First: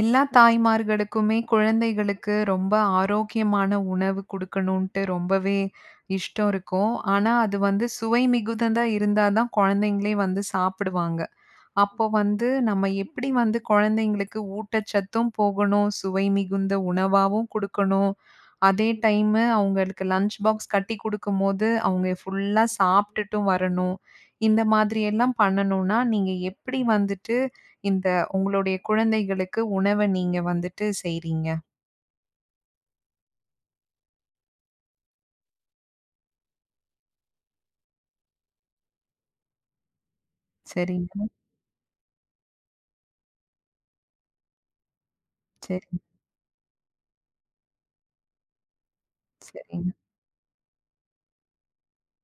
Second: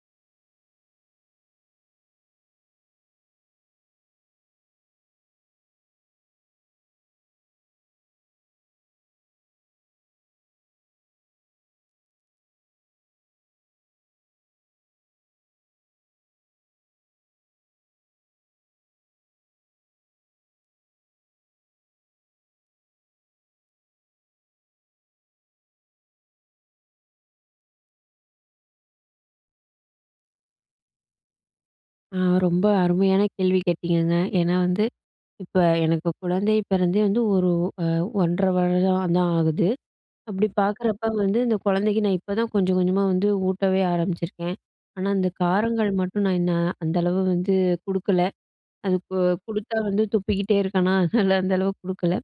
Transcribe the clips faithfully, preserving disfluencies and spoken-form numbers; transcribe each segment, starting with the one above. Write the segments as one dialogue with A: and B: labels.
A: எல்லா தாய்மார்களுக்குமே குழந்தைகளுக்கு ரொம்ப ஆரோக்கியமான உணவு குடுக்கணுன்ட்டு ரொம்பவே இஷ்டம் இருக்கும். ஆனா, அது வந்து சுவை மிகுந்ததா இருந்தா தான் குழந்தைங்களே வந்து சாப்பிடுவாங்க. அப்போ வந்து நம்ம எப்படி வந்து குழந்தைங்களுக்கு ஊட்டச்சத்தும் போகணும், சுவை மிகுந்த உணவாவும் குடுக்கணும். அதே டைமு அவங்களுக்கு லஞ்ச் பாக்ஸ் கட்டி குடுக்கும்போது, அவங்க ஃபுல்லா சாப்ட்டுட்டும் வரணும். இந்த மாதிரி எல்லாம் பண்ணணும்னா, நீங்க எப்படி வந்துட்டு இந்த உங்களுடைய குழந்தைகளுக்கு உணவ நீங்க வந்துட்டு செய்றீங்க?
B: ஆ, ரொம்ப அருமையான கேள்வி கேட்டீங்கங்க. ஏன்னா வந்து, இப்ப எனக்கு குழந்தை பிறந்தே வந்து ஒரு அ ஒன்றரை வருடம் தான் ஆகுது. அப்படி பார்க்குறப்ப
A: சரிங்க,
B: வந்து இந்த குழந்தைக்கு நான் இப்ப தான் கொஞ்சம் கொஞ்சமா வந்து ஊட்டவே ஆரம்பிச்சிருக்கேன். ஆனா இந்த காரங்கள்
A: சரி,
B: மட்டும் நான் என்ன அந்த அளவு வந்து குடுக்கல. அது கு குடுத்தா
A: சரிங்க.
B: வந்து துப்பிக்கிட்டே இருக்கானா, அதனால அந்த அளவு குடுக்கல.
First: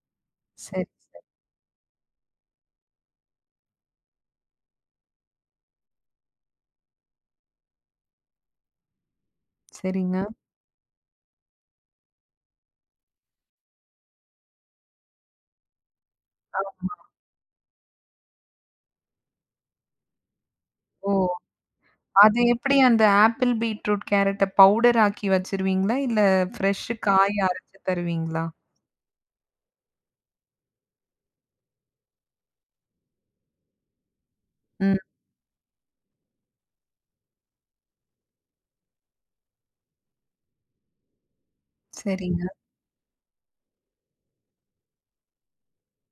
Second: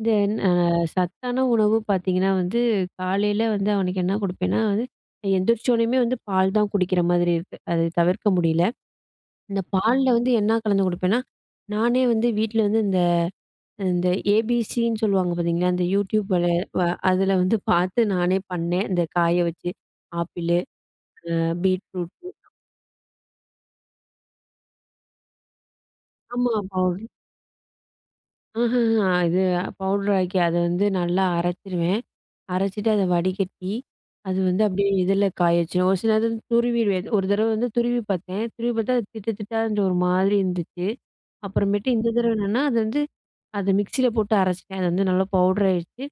B: இந்த அ
A: சரி, சரிங்க.
B: சத்தான உணவு பார்த்தீங்கன்னா வந்து, காலையில வந்து அவனுக்கு என்ன குடுப்பேன்னா வந்து எந்திரிச்சோனையுமே வந்து பால் தான் குடிக்கிற மாதிரி இருக்கு. அது தவிர்க்க முடியல. இந்த பால்ல
A: சரிங்க.
B: வந்து என்ன கலந்து குடுப்பேன்னா, நானே வந்து வீட்ல வந்து இந்த இந்த ஏபிசின்னு சொல்லுவாங்க பார்த்தீங்களா? அந்த யூடியூப் வல
A: ஆ,
B: வ அதில வந்து பார்த்து நானே பண்ணேன். இந்த காய வச்சு ஆப்பிளு,
A: ஓ!
B: அ பீட்ரூட்டு.
A: அது எப்படி அந்த ஆப்பிள், பீட்ரூட், கேரட்ட பவுடர் ஆக்கி வச்சுருவீங்களா? இல்ல
B: ஆமா,
A: ஃப்ரெஷ்
B: பவுடர்.
A: காய் அரைச்சு தருவீங்களா?
B: ஆஹஹ இது பவுடர் ஆக்கி அத வந்து நல்லா அரைச்சுருவேன். அரைச்சுட்டு அத வடிகட்டி, அது வந்து அப்படியே
A: ம்.
B: இதில காய வச்சுருவேன். ஒரு சில நேரத்துல துருவிடுவேன். ஒரு தடவ வந்து துருவி பார்த்தேன். துருவி பார்த்தா அது திட்டு திட்டா இருந்துச்சு, ஒரு மாதிரி இருந்துச்சு. அப்புறமேட்டு இந்த தடவ
A: சரிங்க.
B: என்னன்னா, அது வந்து அத மிக்ஸியில போட்டு அரைச்சுட்டேன். அது வந்து நல்லா பவுடர் ஆயிடுச்சு.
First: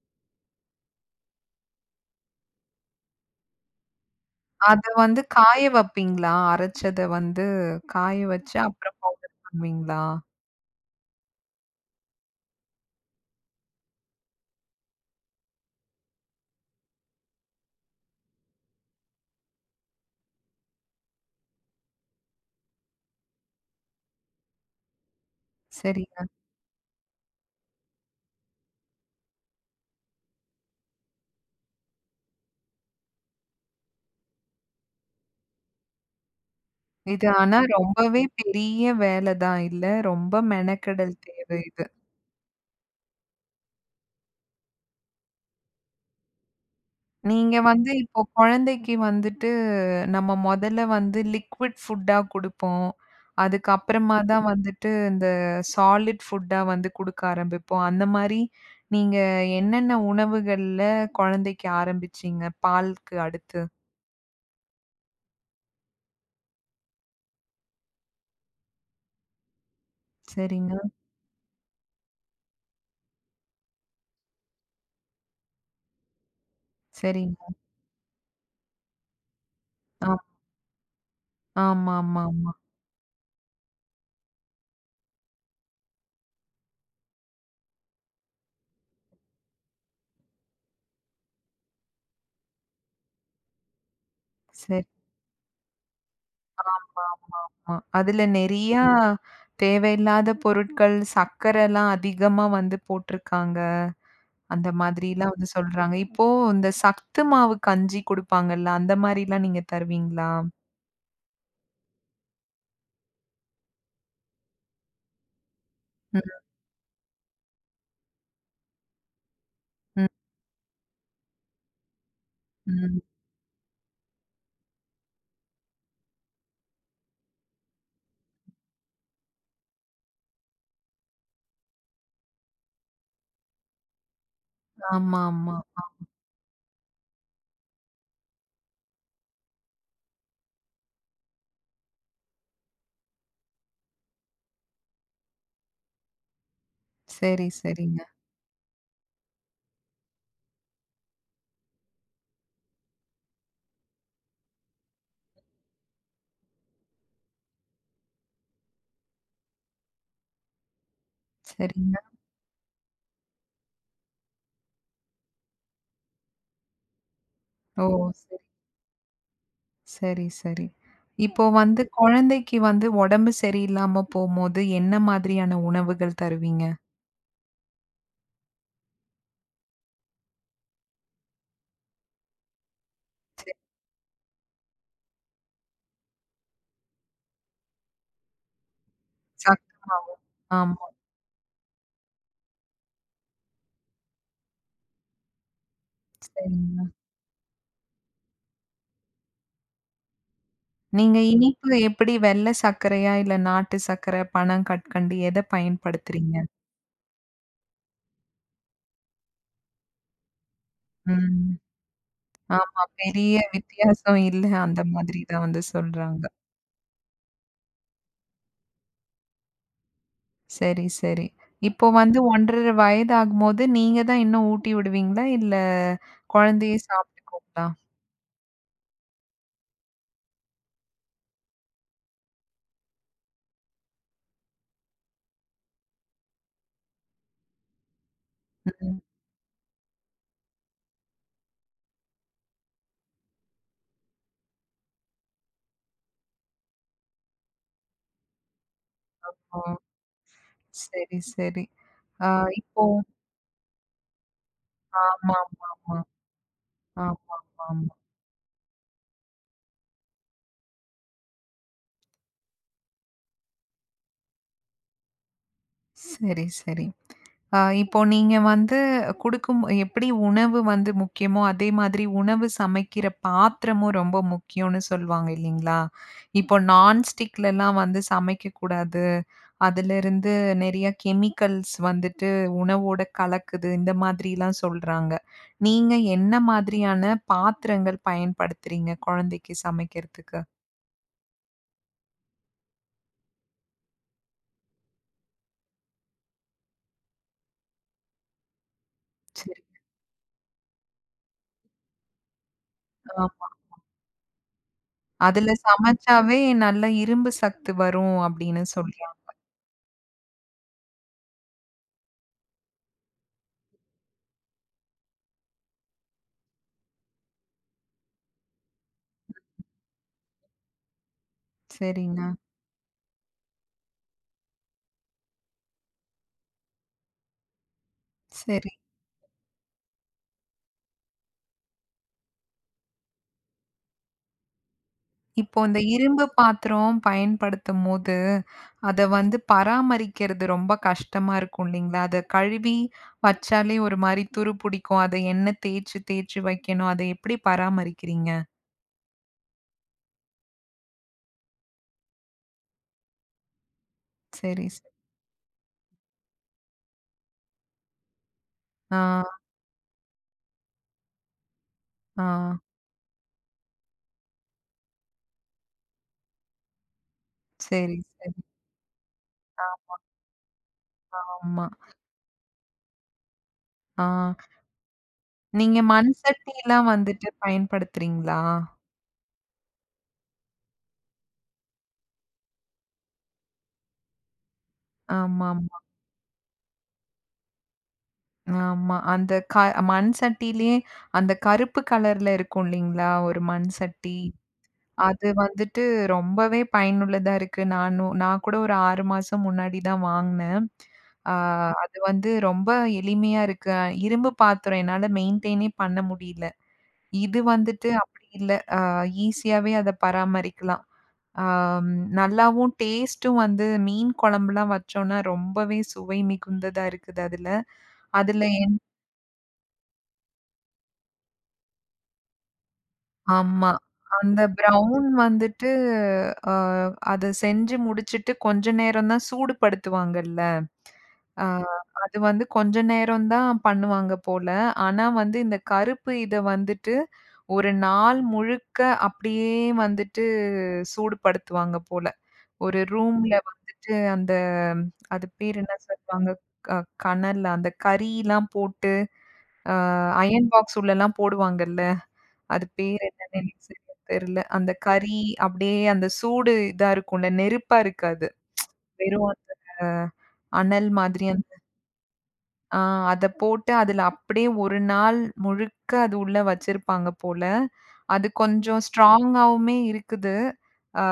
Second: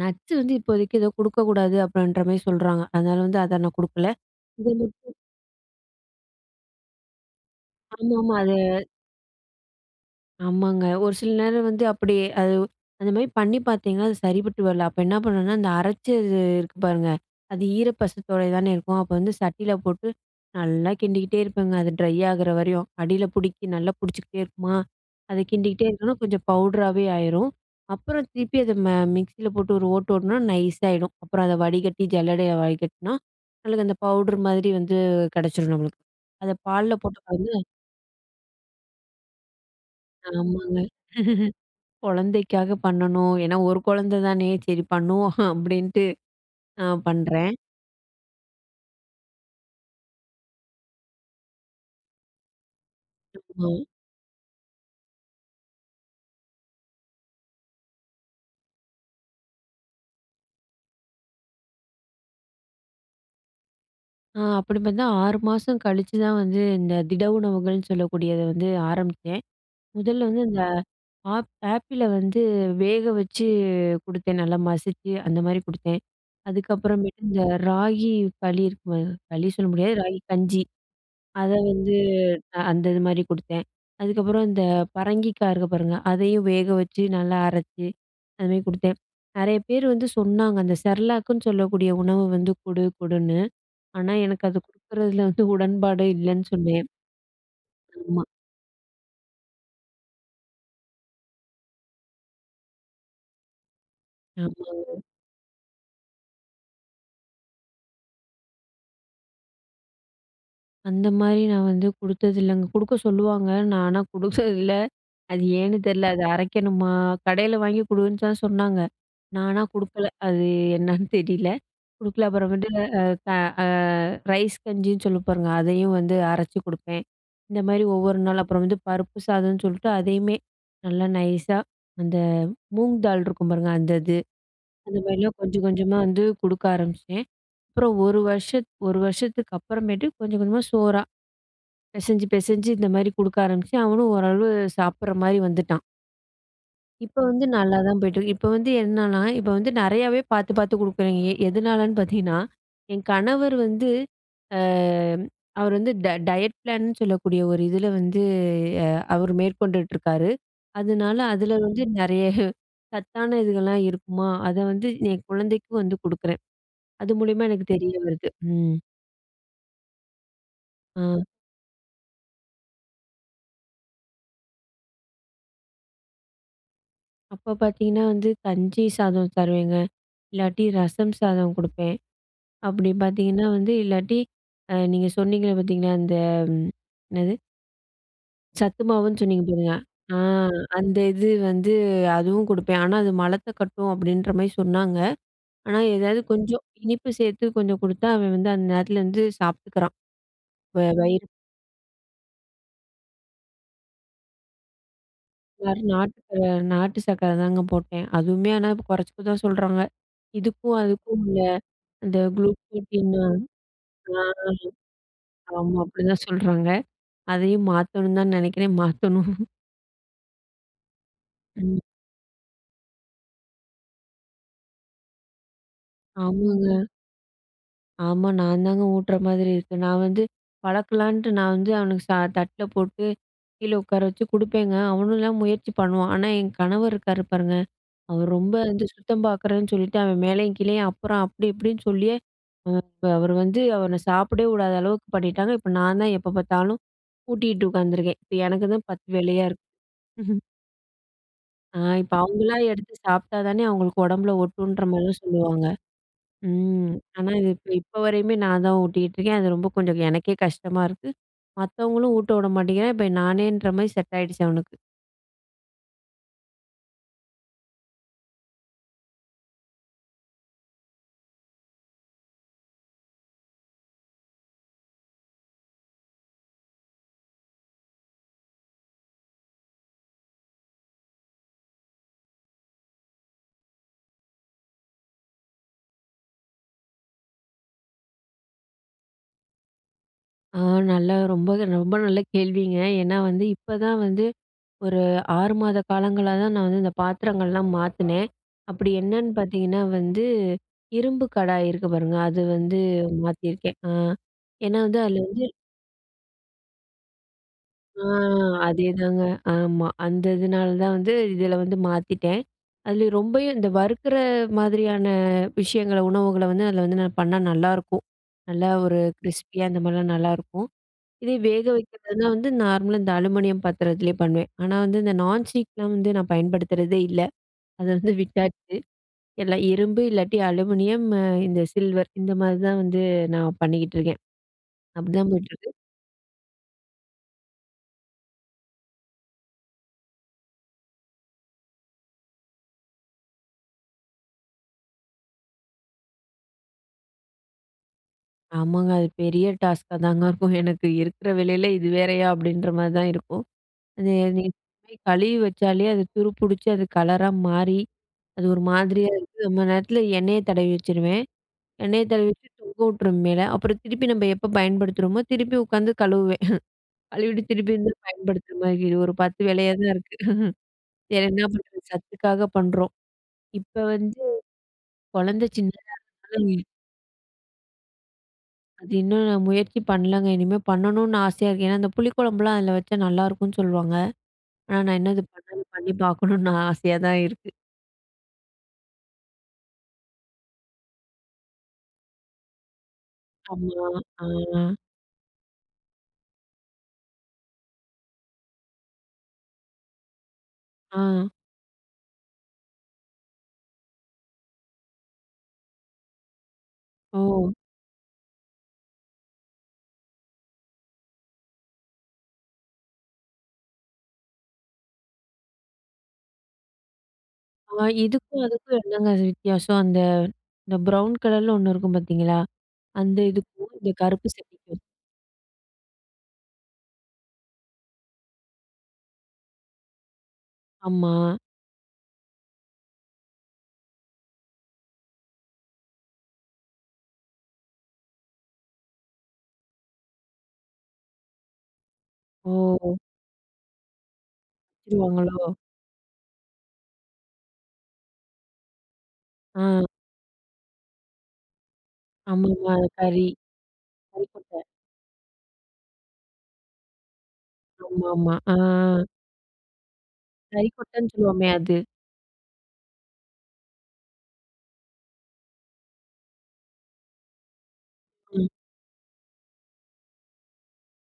B: நட்ஸ் வந்து இப்போதைக்கு ஏதோ குடுக்கக்கூடாது அப்படின்ற மாரி சொல்றாங்க. அதனால வந்து அத நான் குடுக்கல. இது
A: அத வந்து காய வப்பீங்களா? அரைச்சத வந்து காய
B: ஆமாமா.
A: வச்சு
B: அது
A: அப்புறம் பவுடர் பண்ணுவீங்களா?
B: ஆமாங்க. ஒரு சில நேரம் வந்து அப்படி அது அந்த மாரி பண்ணி பார்த்தீங்கன்னா, அது சரிப்பட்டு வரல. அப்ப என்ன பண்ணணும்னா, அந்த அரைச்சது இருக்கு பாருங்க, அது ஈரப்பசத்தோட தானே இருக்கும். அப்ப வந்து சட்டியில போட்டு நல்லா கிண்டிக்கிட்டே இருப்பேங்க. அது ட்ரை ஆகுற வரையும். அடியில புடிக்கி நல்லா புடிச்சுக்கிட்டே இருக்குமா, அத கிண்டிக்கிட்டே இருக்கோன்னா,
A: சரிங்க.
B: கொஞ்சம் பவுடராவே ஆயிரும். அப்புறம் திருப்பி அத ம மிக்ஸியில போட்டு ஒரு ஓட்டு ஓட்டுனா நைஸ் ஆயிடும். அப்புறம் அத வடிகட்டி ஜல்லடைய வடிகட்டினா, நம்மளுக்கு அந்த பவுடர் மாதிரி வந்து கிடைச்சிரும் நம்மளுக்கு. அத பால்ல போட்டு
A: இது
B: கலந்து
A: ஆனா ரொம்பவே பெரிய வேல தான் இல்ல? ரொம்ப
B: ஆமாங்க.
A: மெனக்கெடல் தேவை இது.
B: குழந்தைக்காக பண்ணணும். ஏன்னா, ஒரு குழந்தை தானே, சரி பண்ணுவோம் அப்படின்ட்டு நான் பண்றேன்.
A: நீங்க வந்து இப்போ குழந்தைக்கு வந்துட்டு நம்ம மொதல்ல வந்து லிக்விட் ஃபுட்டா குடுப்போம்.
B: ஆமா.
A: அதுக்கப்புறமா தான் வந்துட்டு இந்த சாலிட் ஃபுட்டா வந்து குடுக்க ஆரம்பிப்போம். அந்த மாரி நீங்க என்னென்ன உணவுகள்ல குழந்தைக்கு ஆரம்பிச்சீங்க? பாலுக்கு அடுத்து.
B: ஆ, அப்படி பார்த்தா ஆறு மாசம் கழிச்சு தான் வந்து இந்த திட உணவுகள்ன்னு சொல்லக்கூடியத வந்து ஆரம்பிச்சேன். முதல்ல வந்து இந்த
A: சரிங்க,
B: ஆப் ஆப்பிள வந்து வேக வச்சு குடுத்தேன். நல்லா மசிச்சு அந்த மாரி குடுத்தேன். அதுக்கப்புறமேட்டு இந்த
A: சரிங்க.
B: ராகி களி இருக்கு. களி சொல்ல முடியாது.
A: ஆ
B: ராகி கஞ்சி. அத வந்து
A: ஆமாமாமா.
B: அ அந்த இது மாரி குடுத்தேன். அதுக்கப்புறம் இந்த பரங்கிக்காய் இருக்கு பாருங்க, அதையும் வேக வச்சு நல்லா அரைச்சு, அது மாரி குடுத்தேன். நெறைய பேர் வந்து சொன்னாங்க, அந்த செர்லாக்குன்னு சொல்லக்கூடிய உணவு வந்து குடு குடுன்னு. ஆனா எனக்கு அது
A: சரி.
B: குடுக்குறதுல வந்து உடன்பாடு இல்லன்னு
A: ஆமா,
B: சொன்னேன்.
A: ஆமா, ஆமா. அதுல
B: ஆமா,
A: நெறையா தேவையில்லாத பொருட்கள், சர்க்கரைலாம் அதிகமா வந்து போட்டிருக்காங்க. அந்த
B: ஆமாங்க.
A: மாதிரிலாம் வந்து சொல்றாங்க. இப்போ இந்த சத்து மாவு கஞ்சி குடுப்பாங்கல்ல, அந்த மாரிலாம் நீங்க தருவீங்களா?
B: அந்த மாரி நான் வந்து குடுத்ததில்லங்க. குடுக்க சொல்லுவாங்க. நான் ஆனா குடுத்ததில்ல. அது ஏன்னு தெரியல.
A: ம்,
B: அது அரைக்கணுமா? கடையில வாங்கி குடுன்னு தான் சொன்னாங்க. நான் ஆனா
A: ம்,
B: குடுக்கல. அது என்னன்னு தெரியல. குடுக்கல. அப்புறமேட்டு
A: ம்.
B: அ க அ ரைஸ் கஞ்சின்னு சொல்லி பாருங்க. அதையும் வந்து அரைச்சு குடுப்பேன். இந்த மாரி ஒவ்வொரு நாள் அப்புறம் வந்து பருப்பு சாதம்ன்னு சொல்லிட்டு அதையுமே நல்லா நைஸா அந்த மூங் தால் இருக்கும் பாருங்க. அந்த இது. அந்த
A: ஆமா,
B: மாரிலாம்
A: ஆமா,
B: கொஞ்சம் கொஞ்சமா
A: ஆமா.
B: வந்து குடுக்க ஆரம்பிச்சேன். அப்புறம் ஒரு வருஷத் ஒரு வருஷத்துக்கு அப்புறமேட்டு கொஞ்சம் கொஞ்சமா சோறா பெசஞ்சு, பெசஞ்சு இந்த மாரி குடுக்க ஆரம்பிச்சேன். அவனும் ஓரளவு சாப்பிடுற மாரி வந்துட்டான். இப்ப வந்து
A: சரி,
B: நல்லா தான்
A: சரிங்க.
B: போயிட்டுருக்கு. இப்ப வந்து என்னன்னா, இப்ப வந்து நெறையாவே பாத்து, பாத்து குடுக்குறேன். எ எதனாலன்னு பாத்தீங்கன்னா, என் கணவர் வந்து அ அவர் வந்து ட டயட் பிளான்னு சொல்லக்கூடிய ஒரு இதுல வந்து அ அவர் மேற்கொண்டுட்டுருக்காரு. அதனால அதுல வந்து
A: சரிங்க.
B: நெறைய சத்தான இதுகள்லாம் இருக்குமா, அத வந்து என் குழந்தைக்கு வந்து குடுக்குறேன். அது மூலியமா எனக்கு
A: ஓ!
B: தெரிய வருது.
A: சரி,
B: ம்.
A: சரி, சரி.
B: ஆ.
A: இப்போ வந்து குழந்தைக்கு வந்து உடம்பு சரியில்லாம போம்போது, என்ன மாதிரியான உணவுகள் தருவீங்க?
B: அப்ப பாத்தீங்கன்னா வந்து கஞ்சி சாதம் தருவேங்க. இல்லாட்டி ரசம் சாதம் குடுப்பேன். அப்படி பார்த்தீங்கன்னா
A: சரி,
B: வந்து இல்லாட்டி அ நீங்க சொன்னீங்க பார்த்தீங்களா, அந்த ம் என்னது? சத்து மாவுன்னு சொன்னீங்க
A: சத்து
B: பாருங்க.
A: மாவு.
B: ஆ,
A: ஆமா.
B: அந்த இது வந்து அதுவும் குடுப்பேன். ஆனா அது மலத்த கட்டும் அப்படின்ற மாரி சொன்னாங்க. ஆனா ஏதாவது கொஞ்சம்
A: சரிங்க.
B: இனிப்பு சேர்த்து கொஞ்சம் குடுத்தா, அவன் வந்து அந்த நேரத்துல வந்து சாப்ட்டுக்கிறான். வ
A: நீங்க
B: வயிறு
A: இனிப்பு எப்படி வெள்ள சர்க்கரையா? இல்ல நாட்டு சர்க்கரை, பனங்கற்கண்டு எத
B: ஃபுல்லாற நாட்டு
A: பயன்படுத்துறீங்க?
B: ச நாட்டு சர்க்கரை தாங்க போட்டேன். அதுவுமே ஆனா இப்ப குறைச்சுக்க தான் சொல்றாங்க. இதுக்கும் அதுக்கும் உள்ள
A: ம்.
B: அந்த
A: ஆமா.
B: குளுக்கோட்டின்.
A: பெரிய வித்தியாசம் இல்ல.
B: ஆ,
A: அந்த மாதிரி தான் வந்து
B: ஆமா, அப்படிதான்
A: சொல்றாங்க.
B: சொல்றாங்க. அதையும் மாத்தணும்னு தான் நினைக்கிறேன். மாத்தணும்.
A: சரி, சரி.
B: ம்.
A: இப்போ வந்து ஒன்றரை வயது ஆகும்போது, நீங்க தான் இன்னும் ஊட்டி விடுவீங்களா? இல்ல
B: ஆமாங்க.
A: குழந்தையே சாப்பிட்டுக்குங்களா?
B: ஆமா. நான் தாங்க ஊட்டுற மாதிரி இருக்கு. நான் வந்து பழக்கலான்ட்டு நான் வந்து அவனுக்கு சா தட்ல போட்டு கீழ உட்கார வச்சு குடுப்பேங்க. அவனும்லாம் முயற்சி பண்ணுவான். ஆனா, என் கணவர் இருக்காரு பாருங்க, அவர் ரொம்ப வந்து
A: ம்.
B: சுத்தம் பார்க்குறேன்னு சொல்லிட்டு அவன் மேலேயும் கீழேயும் அப்புறம் அப்படி இப்படின்னு சொல்லியே, அ இப்ப அவர் வந்து அவன சாப்பிடவே விடாத அளவுக்கு பண்ணிட்டாங்க. இப்ப நான் தான் எப்ப பார்த்தாலும் ஊட்டிட்டு உட்காந்துருக்கேன். இப்ப எனக்கு தான் பத்து வேலையா
A: ஓ!
B: இருக்கு.
A: சரி, சரி.
B: ஆ, இப்ப
A: ஆ
B: அவங்களா
A: இப்போ
B: எடுத்து சாப்பிட்டா தானே அவங்களுக்கு உடம்புல ஒட்டுன்ற மாரிலாம் சொல்லுவாங்க.
A: ஆமாமாமா.
B: ம். ஆனா, இது இப்ப
A: ஆமாமாமா.
B: இப்ப வரையுமே நான் தான் ஊட்டிக்கிட்டு இருக்கேன். அது ரொம்ப கொஞ்சம் எனக்கே கஷ்டமா இருக்கு. மத்தவங்களும் ஊட்ட விட மாட்டேங்கிறேன். இப்ப நானேன்ற மாரி செட் ஆயிடுச்சு அவனுக்கு.
A: சரி, சரி. ஆ இப்போ நீங்க வந்து குடுக்கும் எப்படி உணவு வந்து முக்கியமோ, அதே மாதிரி உணவு சமைக்கிற பாத்திரமும் ரொம்ப முக்கியம்னு சொல்லுவாங்க இல்லீங்களா? இப்போ நான்ஸ்டிக்லலாம் வந்து சமைக்கக்கூடாது. அதிலிருந்து நெறைய கெமிக்கல்ஸ் வந்துட்டு உணவோட கலக்குது. இந்த மாதிரிலாம் சொல்றாங்க. நீங்க என்ன மாதிரியான பாத்திரங்கள் பயன்படுத்துறீங்க குழந்தைக்கு சமைக்கிறதுக்கு?
B: ஆ, நல்லா ரொம்ப ரொம்ப நல்ல கேள்விங்க. ஏன்னா வந்து இப்ப தான் வந்து ஒரு ஆறு மாத காலங்களா தான் நான் வந்து இந்த பாத்திரங்கள்லாம் மாத்துனேன். அப்படி என்னன்னு
A: சரி.
B: பார்த்தீங்கன்னா வந்து, இரும்பு கடாய் இருக்கு பாருங்க. அது வந்து
A: ஆமா.
B: மாத்தியிருக்கேன். ஆ. ஏன்னா வந்து அதில வந்து
A: அதுல சமைச்சாவே நல்ல இரும்பு சத்து
B: ஆ
A: வரும் அப்படின்னு சொல்றாங்க.
B: அதேதாங்க. ஆமா. அந்த இதுனால தான் வந்து இதில வந்து மாத்திட்டேன். அதுலயும் ரொம்பயும் இந்த வறுக்கிற மாதிரியான விஷயங்கள, உணவுகள வந்து அதில வந்து நான் பண்ணா நல்லாருக்கும். நல்லா ஒரு கிரிஸ்பியா அந்த மாரிலாம் நல்லாருக்கும். இதே வேக வைக்கிறதுனா
A: சரிங்க.
B: வந்து நார்மலா இந்த அலுமினியம் பாத்திரத்திலேயே பண்ணுவேன். ஆனா வந்து இந்த நான்ஸ்டிக்லாம் வந்து நான் பயன்படுத்துறதே இல்ல. அத வந்து
A: சரி.
B: விட்டாச்சு. எல்லாம் இரும்பு இல்லாட்டி அலுமினியம், அ இந்த சில்வர் இந்த மாரி தான் வந்து நான் பண்ணிக்கிட்டு இருக்கேன். அப்டிதான்
A: இப்போ
B: போயிட்டுருக்கு.
A: இந்த இரும்பு பாத்திரம் பயன்படுத்தும்போது, அத வந்து பராமரிக்கிறது ரொம்ப கஷ்டமா இருக்கும் இல்லைங்களா? அத கழுவி வச்சாலே ஒரு மாரி துரு புடிக்கும். அத எண்ணெய் தேய்ச்சு தேய்ச்சு வைக்கணும். அத எப்படி பராமரிக்கிறீங்க?
B: ஆமாங்க. அது பெரிய டாஸ்க்கா தாங்க இருக்கும். எனக்கு இருக்கிற வேலையில இது வேறையா? அப்படின்ற மாரி தான் இருக்கும். அது நீங்க
A: சரி, சரி.
B: கழுவி வச்சாலே அது துரு புடிச்சு அது கலரா மாறி, அது ஒரு
A: ஆ,
B: மாதிரியா இருக்கு. ரொம்ப நேரத்துல எண்ணெய தடவி வச்சுருவேன். எண்ணெய
A: ஆ.
B: தடவி வச்சு தொங்க விட்டுருவேன் மேல. அப்புறம் திருப்பி நம்ம எப்ப பயன்படுத்துறோமோ, திருப்பி உட்காந்து கழுவுவேன். கழுவிட்டு திருப்பி வந்து
A: சரி, சரி.
B: பயன்படுத்துற மாரி இது ஒரு பத்து வேலையா தான் இருக்கு. வேற
A: ஆமா,
B: என்ன
A: ஆமா.
B: பண்றது? சத்துக்காக பண்றோம். இப்ப
A: ஆ
B: வந்து குழந்தை
A: நீங்க மண்
B: சின்னதுனால
A: சட்டிலாம் வந்துட்டு பயன்படுத்துறீங்களா?
B: அது இன்னும் நான் முயற்சி பண்ணலங்க. இனிமே பண்ணணும்னு ஆசையா இருக்கு. ஏன்னா, அந்த புளிக்குழம்புலாம் அதில வச்சா நல்லாயிருக்கும்ன்னு சொல்லுவாங்க. ஆனா, நான் இன்னும் இது
A: ஆமாமா.
B: பண்ணாம
A: ஆமா.
B: பண்ணி பார்க்கணும்னு ஆசையா தான் இருக்கு.
A: ஆமா. அந்த க மண் சட்டியிலயே அந்த கருப்பு கலர்ல இருக்கும் இல்லைங்களா? ஒரு மண்
B: ஆமா.
A: சட்டி.
B: ஆ.
A: அது வந்துட்டு ரொம்பவே பயனுள்ளதா இருக்கு. நானும் நான் கூட ஒரு ஆறு மாசம் முன்னாடி தான் வாங்குனேன்.
B: ஆ.
A: ஆ அது வந்து ரொம்ப எளிமையா இருக்கு. அஹ் இரும்பு பாத்திரம் என்னால மெயின்டெயினே பண்ண முடியல. இது
B: ஓ!
A: வந்துட்டு அப்படி இல்ல. ஆ ஈஸியாவே அத பராமரிக்கலாம். ஆம், நல்லாவும் டேஸ்ட்டும் வந்து மீன் குழம்புலாம் வச்சோம்னா ரொம்பவே சுவை மிகுந்ததா இருக்குது அதுல.
B: ஆ,
A: அதுல
B: இதுக்கும் அதுக்கும் என்னங்க வித்தியாசம்? அந்த இந்த ப்ரவுன் கலர்ல ஒண்ணு இருக்கும் பார்த்தீங்களா? அந்த
A: ஆமா.
B: இதுக்கும், இந்த கருப்பு
A: அந்த
B: சட்னிக்கும்.
A: பிரவுன் வந்துட்டு அ அத செஞ்சு முடிச்சுட்டு கொஞ்ச நேரம் தான் சூடுபடுத்துவாங்கல்ல.
B: ஆமா.
A: அ அது வந்து கொஞ்ச நேரம் தான் பண்ணுவாங்க போல. ஆனா வந்து இந்த கருப்பு இத வந்துட்டு ஒரு நாள் முழுக்க அப்படியே வந்துட்டு சூடுபடுத்துவாங்க போல. ஒரு
B: ஓ!
A: ரூம்ல வந்துட்டு அந்த ம், அது
B: வச்சுருவாங்களோ?
A: பேர் என்ன சொல்லுவாங்க? க கனல்ல அந்த கறிலாம் போட்டு அ
B: ஆ.
A: அயர்ன் பாக்ஸ் உள்ளலாம் போடுவாங்கல்ல. அது
B: ஆமாமா.
A: பேர்
B: கறி.
A: என்னன்னு எனக்கு சரியா தெரியல.
B: கறிக்கொட்டை.
A: அந்த கறி அப்படியே அந்த சூடு இதா இருக்கும்ல. நெருப்பா இருக்காது.
B: ஆமாமா. ஆ.
A: வெறும் அனல்
B: கறிக்கொட்டைன்னு
A: மாதிரி
B: சொல்லுவோமே அது.
A: ஆ அத போட்டு அதுல அப்படியே ஒரு நாள் முழுக்க அது உள்ள வச்சிருப்பாங்க போல. அது
B: ம்.
A: கொஞ்சம் ஸ்ட்ராங்காவுமே இருக்குது. ஆ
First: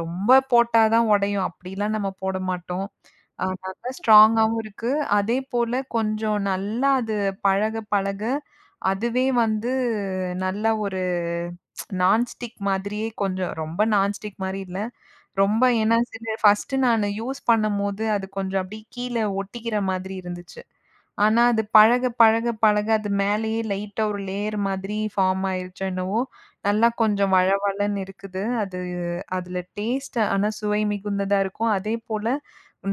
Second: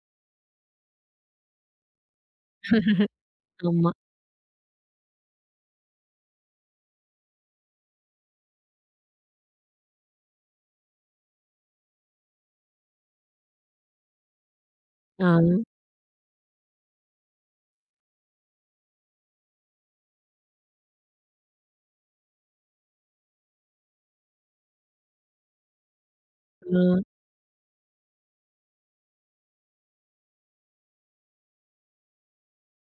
A: ரொம்ப போட்டா தான் உடையும். அப்படிலாம் நம்ம போட மாட்டோம். அ நல்லா
B: ஆமா.
A: ஸ்ட்ராங்காவும் இருக்கு. அதே போல கொஞ்சம் நல்லா அது பழக பழக அதுவே வந்து நல்ல ஒரு நான் ஸ்டிக் மாதிரியே கொஞ்சம் ரொம்ப நான் ஸ்டிக் மாரி இல்ல. ரொம்ப
B: ஆ.
A: ஏன்னா சில ஃபர்ஸ்ட்டு நானு யூஸ் பண்ணும்போது, அது கொஞ்சம் அப்படியே கீழ ஒட்டிக்கிற மாதிரி இருந்துச்சு. ஆனா அது பழக, பழக, பழக அது மேலேயே லைட்டா ஒரு லேயர் மாதிரி ஃபார்ம் ஆயிருச்சோ என்னவோ!
B: ஆ.
A: நல்லா கொஞ்சம் வழவழன்னு இருக்குது. அது அதுல டேஸ்ட் ஆனா சுவை மிகுந்ததா இருக்கும். அதேபோல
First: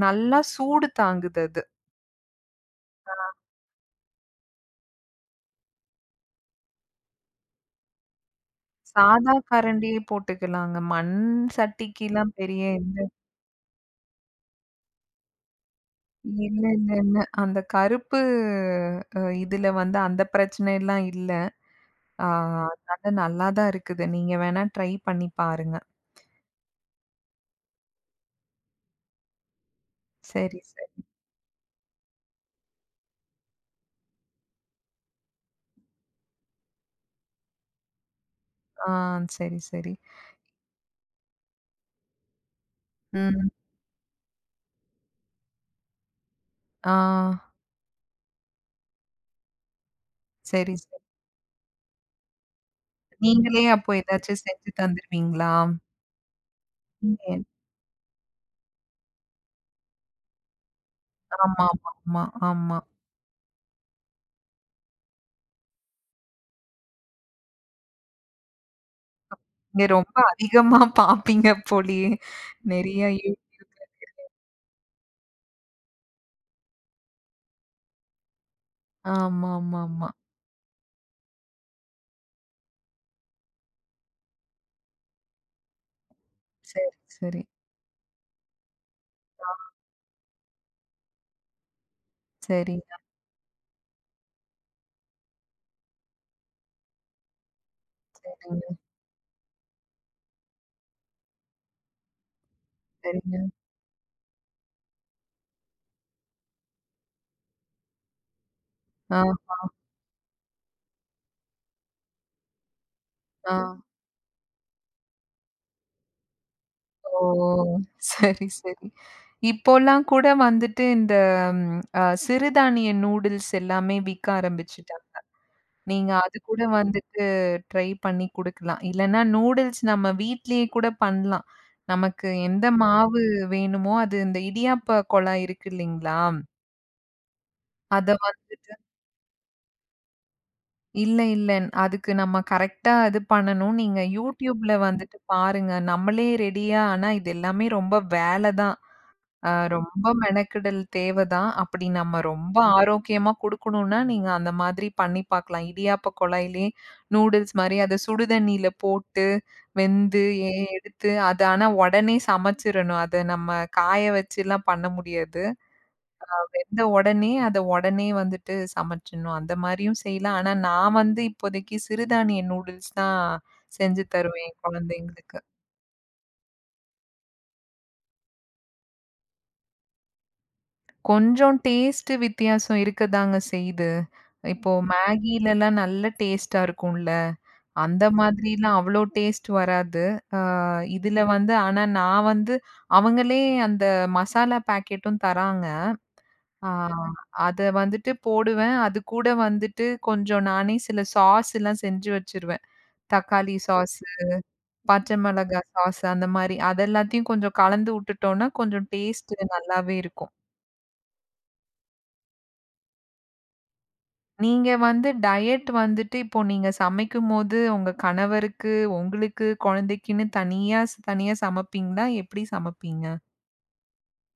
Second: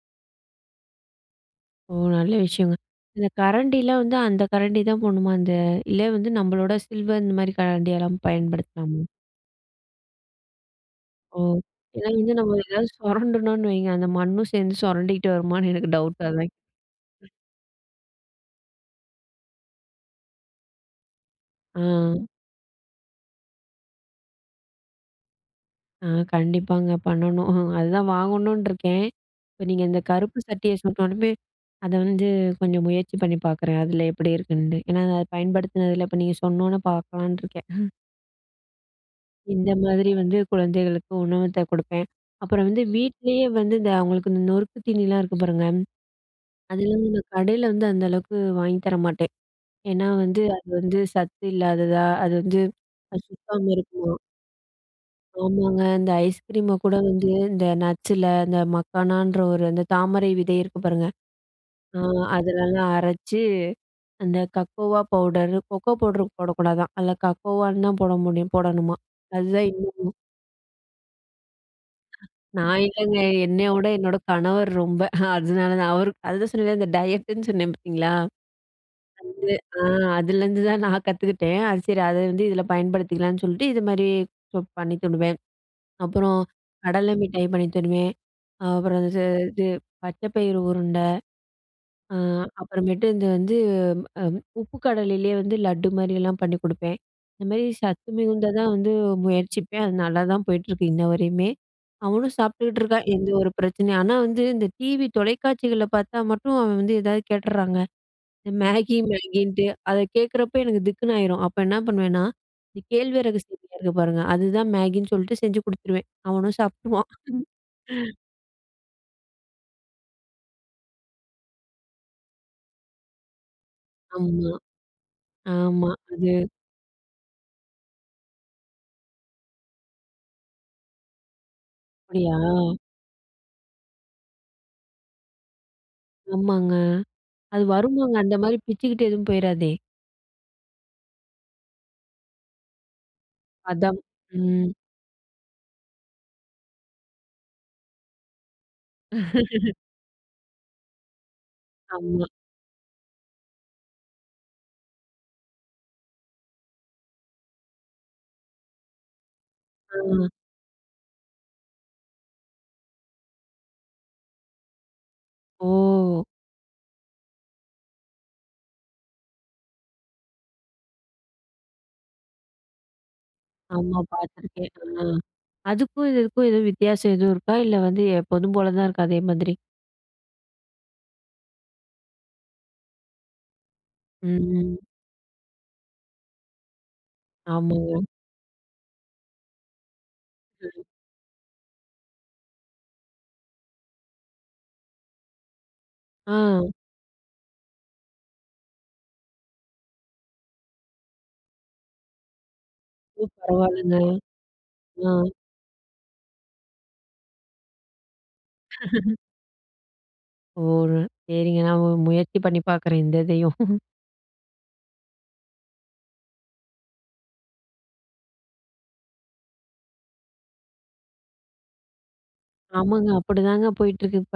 A: நல்லா சூடு தாங்குது அது.
B: ஓ! நல்ல விஷயங்க. இந்த கரண்டிலாம் வந்து அந்த கரண்டி தான் போடணுமா? அந்த இல்ல வந்து நம்மளோட சில்வர் இந்த மாரி கரண்டியெல்லாம் பயன்படுத்தலாமா?
A: சாதா கரண்டியே போட்டுக்கலாங்க. மண்
B: ஓ! ஏன்னா வந்து
A: சட்டிக்கிலாம்
B: நம்ம
A: பெரிய
B: ஏதாவது
A: எந்த
B: சொரண்டணும்னு வைங்க, அந்த மண்ணும் சேர்ந்து சொரண்டிக்கிட்டு வருமான்னு எனக்கு டவுட்டா தான்.
A: இல்ல, இல்ல, இல்ல. அந்த கருப்பு அ இதுல வந்து அந்த பிரச்சனைலாம் இல்ல.
B: ஆ,
A: ஆ அதனால நல்லா தான் இருக்குது. நீங்க வேணா ட்ரை பண்ணி பாருங்க.
B: ஆ, கண்டிப்பாங்க பண்ணணும். அதுதான் வாங்கணும்னு இருக்கேன். இப்ப நீங்க இந்த கருப்பு
A: சரி,
B: சட்டிய
A: சரி.
B: சொன்னோனமே, அத வந்து கொஞ்சம் முயற்சி பண்ணி பார்க்குறேன். அதில எப்படி இருக்குன்ட்டு. ஏன்னா அத பயன்படுத்தினதில இப்ப நீங்க சொன்னோனே பார்க்கலான்னு இருக்கேன்.
A: ஆ சரி,
B: இந்த
A: சரி.
B: மாதிரி வந்து குழந்தைகளுக்கு உணவத்த குடுப்பேன். அப்புறம் வந்து வீட்லயே
A: ம்.
B: வந்து இந்த அவங்களுக்கு இந்த நொறுக்கு தீனிலாம் இருக்கு பாருங்க.
A: ஆ
B: அதெல்லாம் வந்து நான் கடையில வந்து அந்த அளவுக்கு வாங்கி தர மாட்டேன். ஏன்னா வந்து அது
A: சரி, சரி.
B: வந்து சத்து இல்லாததா, அது வந்து அது
A: நீங்களே
B: சுத்தாம
A: அப்போ
B: இருக்குமா.
A: ஏதாச்சும் செஞ்சு தந்துருவீங்களா?
B: ஆமாங்க. இந்த ஐஸ்கிரீம கூட வந்து
A: ம்.
B: இந்த நட்ஸ்ல இந்த மக்கானான்ற ஒரு அந்த தாமரை விதை இருக்கு பாருங்க.
A: ஆமா, ஆமா,
B: ஆ,
A: ஆமா. ஆமா.
B: அதுலலாம் அரைச்சு அந்த கக்கோவா பவுடர், கொக்கோ பவுடர் போடக்கூடாதாம். அதில கக்கோவான்னு தான் போட முடியும் போடணுமா. அதுதான்.
A: நீங்க ரொம்ப அதிகமா பாப்பீங்க போலயே!
B: நான்
A: நெறைய
B: இல்லங்க. என்னைய விட
A: YouTubeல.
B: என்னோட கணவர் ரொம்ப அதனால தான் அவரு அதுதான் சொன்னேன்ல இந்த டயட்டுன்னு சொன்னேன் பார்த்தீங்களா? அது ஆ
A: ஆமாமாமா.
B: அதுலேருந்து தான் நான் கத்துக்கிட்டேன். அது சரி அத வந்து இதில பயன்படுத்திக்கலாம்ன்னு சொல்லிட்டு இது மாரி பண்ணி தருவேன். அப்புறம்
A: சரி,
B: கடலை
A: சரி.
B: மிட்டாய் பண்ணி தருவேன். அப்புறம் இது
A: ஆ
B: இது பச்சை பயிறு உருண்டை. அ
A: சரிங்க,
B: அப்புறமேட்டு இந்த வந்து அம் உப்பு கடலையிலேயே வந்து லட்டு மாரியெல்லாம் பண்ணி குடுப்பேன். இந்த மாரி சத்து மிகுந்ததா
A: சரிங்க,
B: வந்து முயற்சிப்பேன். அது நல்லா தான் போயிட்டுருக்கு இன்ன வரையுமே. அவனும் சாப்பிட்டுக்கிட்டு இருக்கான். எந்த
A: சரிங்க.
B: ஒரு பிரச்சனையும் ஆனா வந்து இந்த டிவி தொலைக்காட்சிகள்ல பார்த்தா மட்டும் அவன் வந்து ஏதாவது கேட்டுர்றாங்க. இந்த மேகி,
A: ஆ,
B: மேகின்ட்டு அத கேட்குறப்ப எனக்கு திக்குன்னு ஆயிரும். அப்ப என்ன பண்ணுவேன்னா, இந்த கேழ்வரகு
A: ஆ.
B: சேமியா இருக்கு பாருங்க. அதுதான் மேகின்னு சொல்லிட்டு செஞ்சு குடுத்துருவேன். அவனும் சாப்ட்டுருவான்.
A: ஓ! சரி, சரி. இப்போலாம் கூட வந்துட்டு இந்த ம் அ சிறுதானிய நூடுல்ஸ் எல்லாமே விக்க
B: ஆமா,
A: ஆரம்பிச்சுட்டாங்க.
B: ஆமா.
A: நீங்க
B: அது
A: அது கூட வந்துட்டு ட்ரை பண்ணி குடுக்கலாம். இல்லன்னா நூடுல்ஸ் நம்ம வீட்லயே கூட பண்ணலாம். நமக்கு
B: அப்படியா?
A: எந்த மாவு வேணுமோ, அது இந்த இடியாப்ப குழாய் இருக்கு இல்லைங்களா?
B: ஆமாங்க. அது
A: அத
B: வருமாங்க. அந்த
A: வந்து
B: மாரி பிச்சுக்கிட்டு எதுவும் போயிராதே!
A: இல்ல, இல்ல. அதுக்கு நம்ம கரெக்ட்டா இது பண்ணணும். நீங்க
B: அதான். ம்.
A: YouTubeல வந்துட்டு பாருங்க. நம்மளே ரெடியா ஆனா இது எல்லாமே ரொம்ப வேல தான். ஆ ரொம்ப மெனக்கெடல் தேவ தான். அப்படி நம்ம
B: ஆமா.
A: ரொம்ப ஆரோக்கியமா குடுக்கணும்னா, நீங்க அந்த மாதிரி பண்ணி பார்க்கலாம். இடியாப்ப குழாயிலே நூடுல்ஸ் மாரி அத சுடு தண்ணீல போட்டு,
B: ஆ.
A: வெந்து எ எடுத்து அது ஆனா உடனே சமைச்சிரணும். அத நம்ம காய வச்சுலாம் பண்ண முடியாது.
B: ஓ!
A: வெந்த உடனே அத உடனே வந்துட்டு சமைச்சிடணும். அந்த மாரியும் செய்யலாம். ஆனா நான் வந்து இப்போதைக்கு சிறுதானிய நூடுல்ஸ் தான்
B: ஆமா,
A: செஞ்சு தருவேன் என்
B: பார்த்துருக்கேன். ஆ.
A: குழந்தைங்களுக்கு.
B: அதுக்கும் இதுக்கும் எதுவும் வித்தியாசம் எதுவும் இருக்கா? இல்ல வந்து எப்போதும் போல தான் இருக்கா அதே மாதிரி?
A: கொஞ்சம் டேஸ்ட்டு வித்தியாசம் இருக்கதாங்க செய்யுது. இப்போ
B: ம்.
A: மேகிலலாம் நல்ல டேஸ்ட்டா இருக்கும்ல.
B: ஆமாங்க.
A: அந்த மாதிரிலாம் அவ்ளோ டேஸ்ட் வராது. அ இதுல வந்து ஆனா நான் வந்து அவங்களே அந்த மசாலா பாக்கெட்டும் தராங்க.
B: ஆ.
A: ஆ அத வந்துட்டு போடுவேன். அது கூட வந்துட்டு கொஞ்சம் நானே சில சாஸ்லாம் செஞ்சு வச்சுருவேன்.
B: ஓ!
A: தக்காளி சாஸ்,
B: பரவால்லங்க.
A: பச்சை
B: ஆ.
A: மிளகா சாஸ் அந்த மாரி. அதெல்லாத்தையும் கொஞ்சம் கலந்து உட்டுட்டோம்னா, கொஞ்சம் டேஸ்ட்டு நல்லாவே இருக்கும்.
B: ஓ! சரிங்க. நான் முயற்சி பண்ணி பார்க்குறேன் இந்த இதையும்.
A: நீங்க வந்து டயட் வந்துட்டு இப்போ நீங்க சமைக்கும்போது, உங்க கணவருக்கு, உங்களுக்கு, குழந்தைக்குன்னு தனியா ஸ் தனியா சமைப்பீங்களா? எப்படி சமைப்பீங்க?
B: ஆமாங்க. அப்படிதாங்க போயிட்டுருக்கு இப்ப.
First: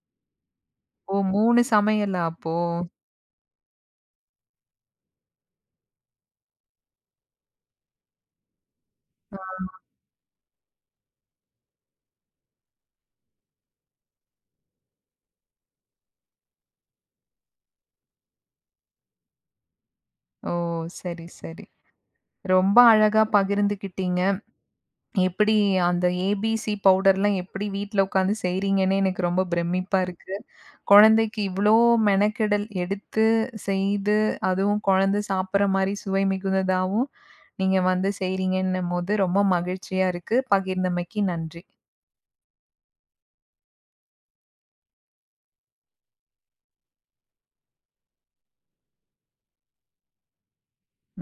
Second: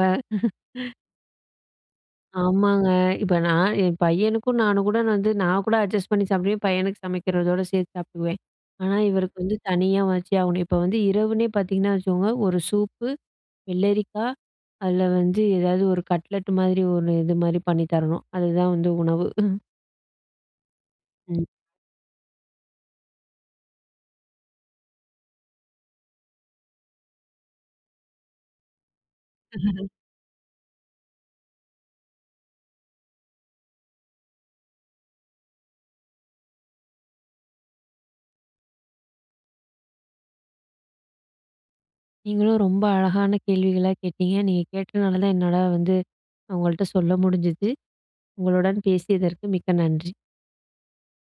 A: ஓ! மூன்று சமையலா அப்போ?
B: ஆமாங்க. இப்ப நான் என் பையனுக்கும் நானும் கூட நான் வந்து நான் கூட அட்ஜஸ்ட் பண்ணி சாப்பிடுவேன். பையனுக்கு சமைக்கிறதோட சேர்த்து சாப்பிடுவேன். ஆனா, இவருக்கு வந்து தனியா வச்சே ஆகணும். இப்ப வந்து இரவுனே பார்த்தீங்கன்னா வச்சுக்கோங்க, ஒரு சூப்பு, வெள்ளரிக்கா, அதில வந்து ஏதாவது ஒரு கட்லெட் மாதிரி ஒரு இது மாதிரி பண்ணி தரணும். அதுதான் வந்து உணவு.
A: ஓ! சரி,
B: ம்.
A: சரி. ரொம்ப அழகா பகிர்ந்துக்கிட்டீங்க. எப்படி அந்த ஏபிசி பவுடர்லாம் எப்படி வீட்ல உட்காந்து செய்றீங்கன்னே எனக்கு ரொம்ப பிரமிப்பா இருக்கு. குழந்தைக்கு இவ்ளோ மெனக்கெடல் எடுத்து, செய்து, அதுவும் குழந்தை சாப்பிடுற மாரி சுவை மிகுந்ததாவும், நீங்க வந்து செய்றீங்கன்னும்போது ரொம்ப மகிழ்ச்சியா இருக்கு. பகிர்ந்தமைக்கு நன்றி.
B: நீங்களும் ரொம்ப அழகான கேள்விகளா கேட்டீங்க. நீங்க கேட்டனால தான் என்னால வந்து உங்கள்ட்ட சொல்ல முடிஞ்சுது. உங்களுடன் பேசியதற்கு மிக்க நன்றி.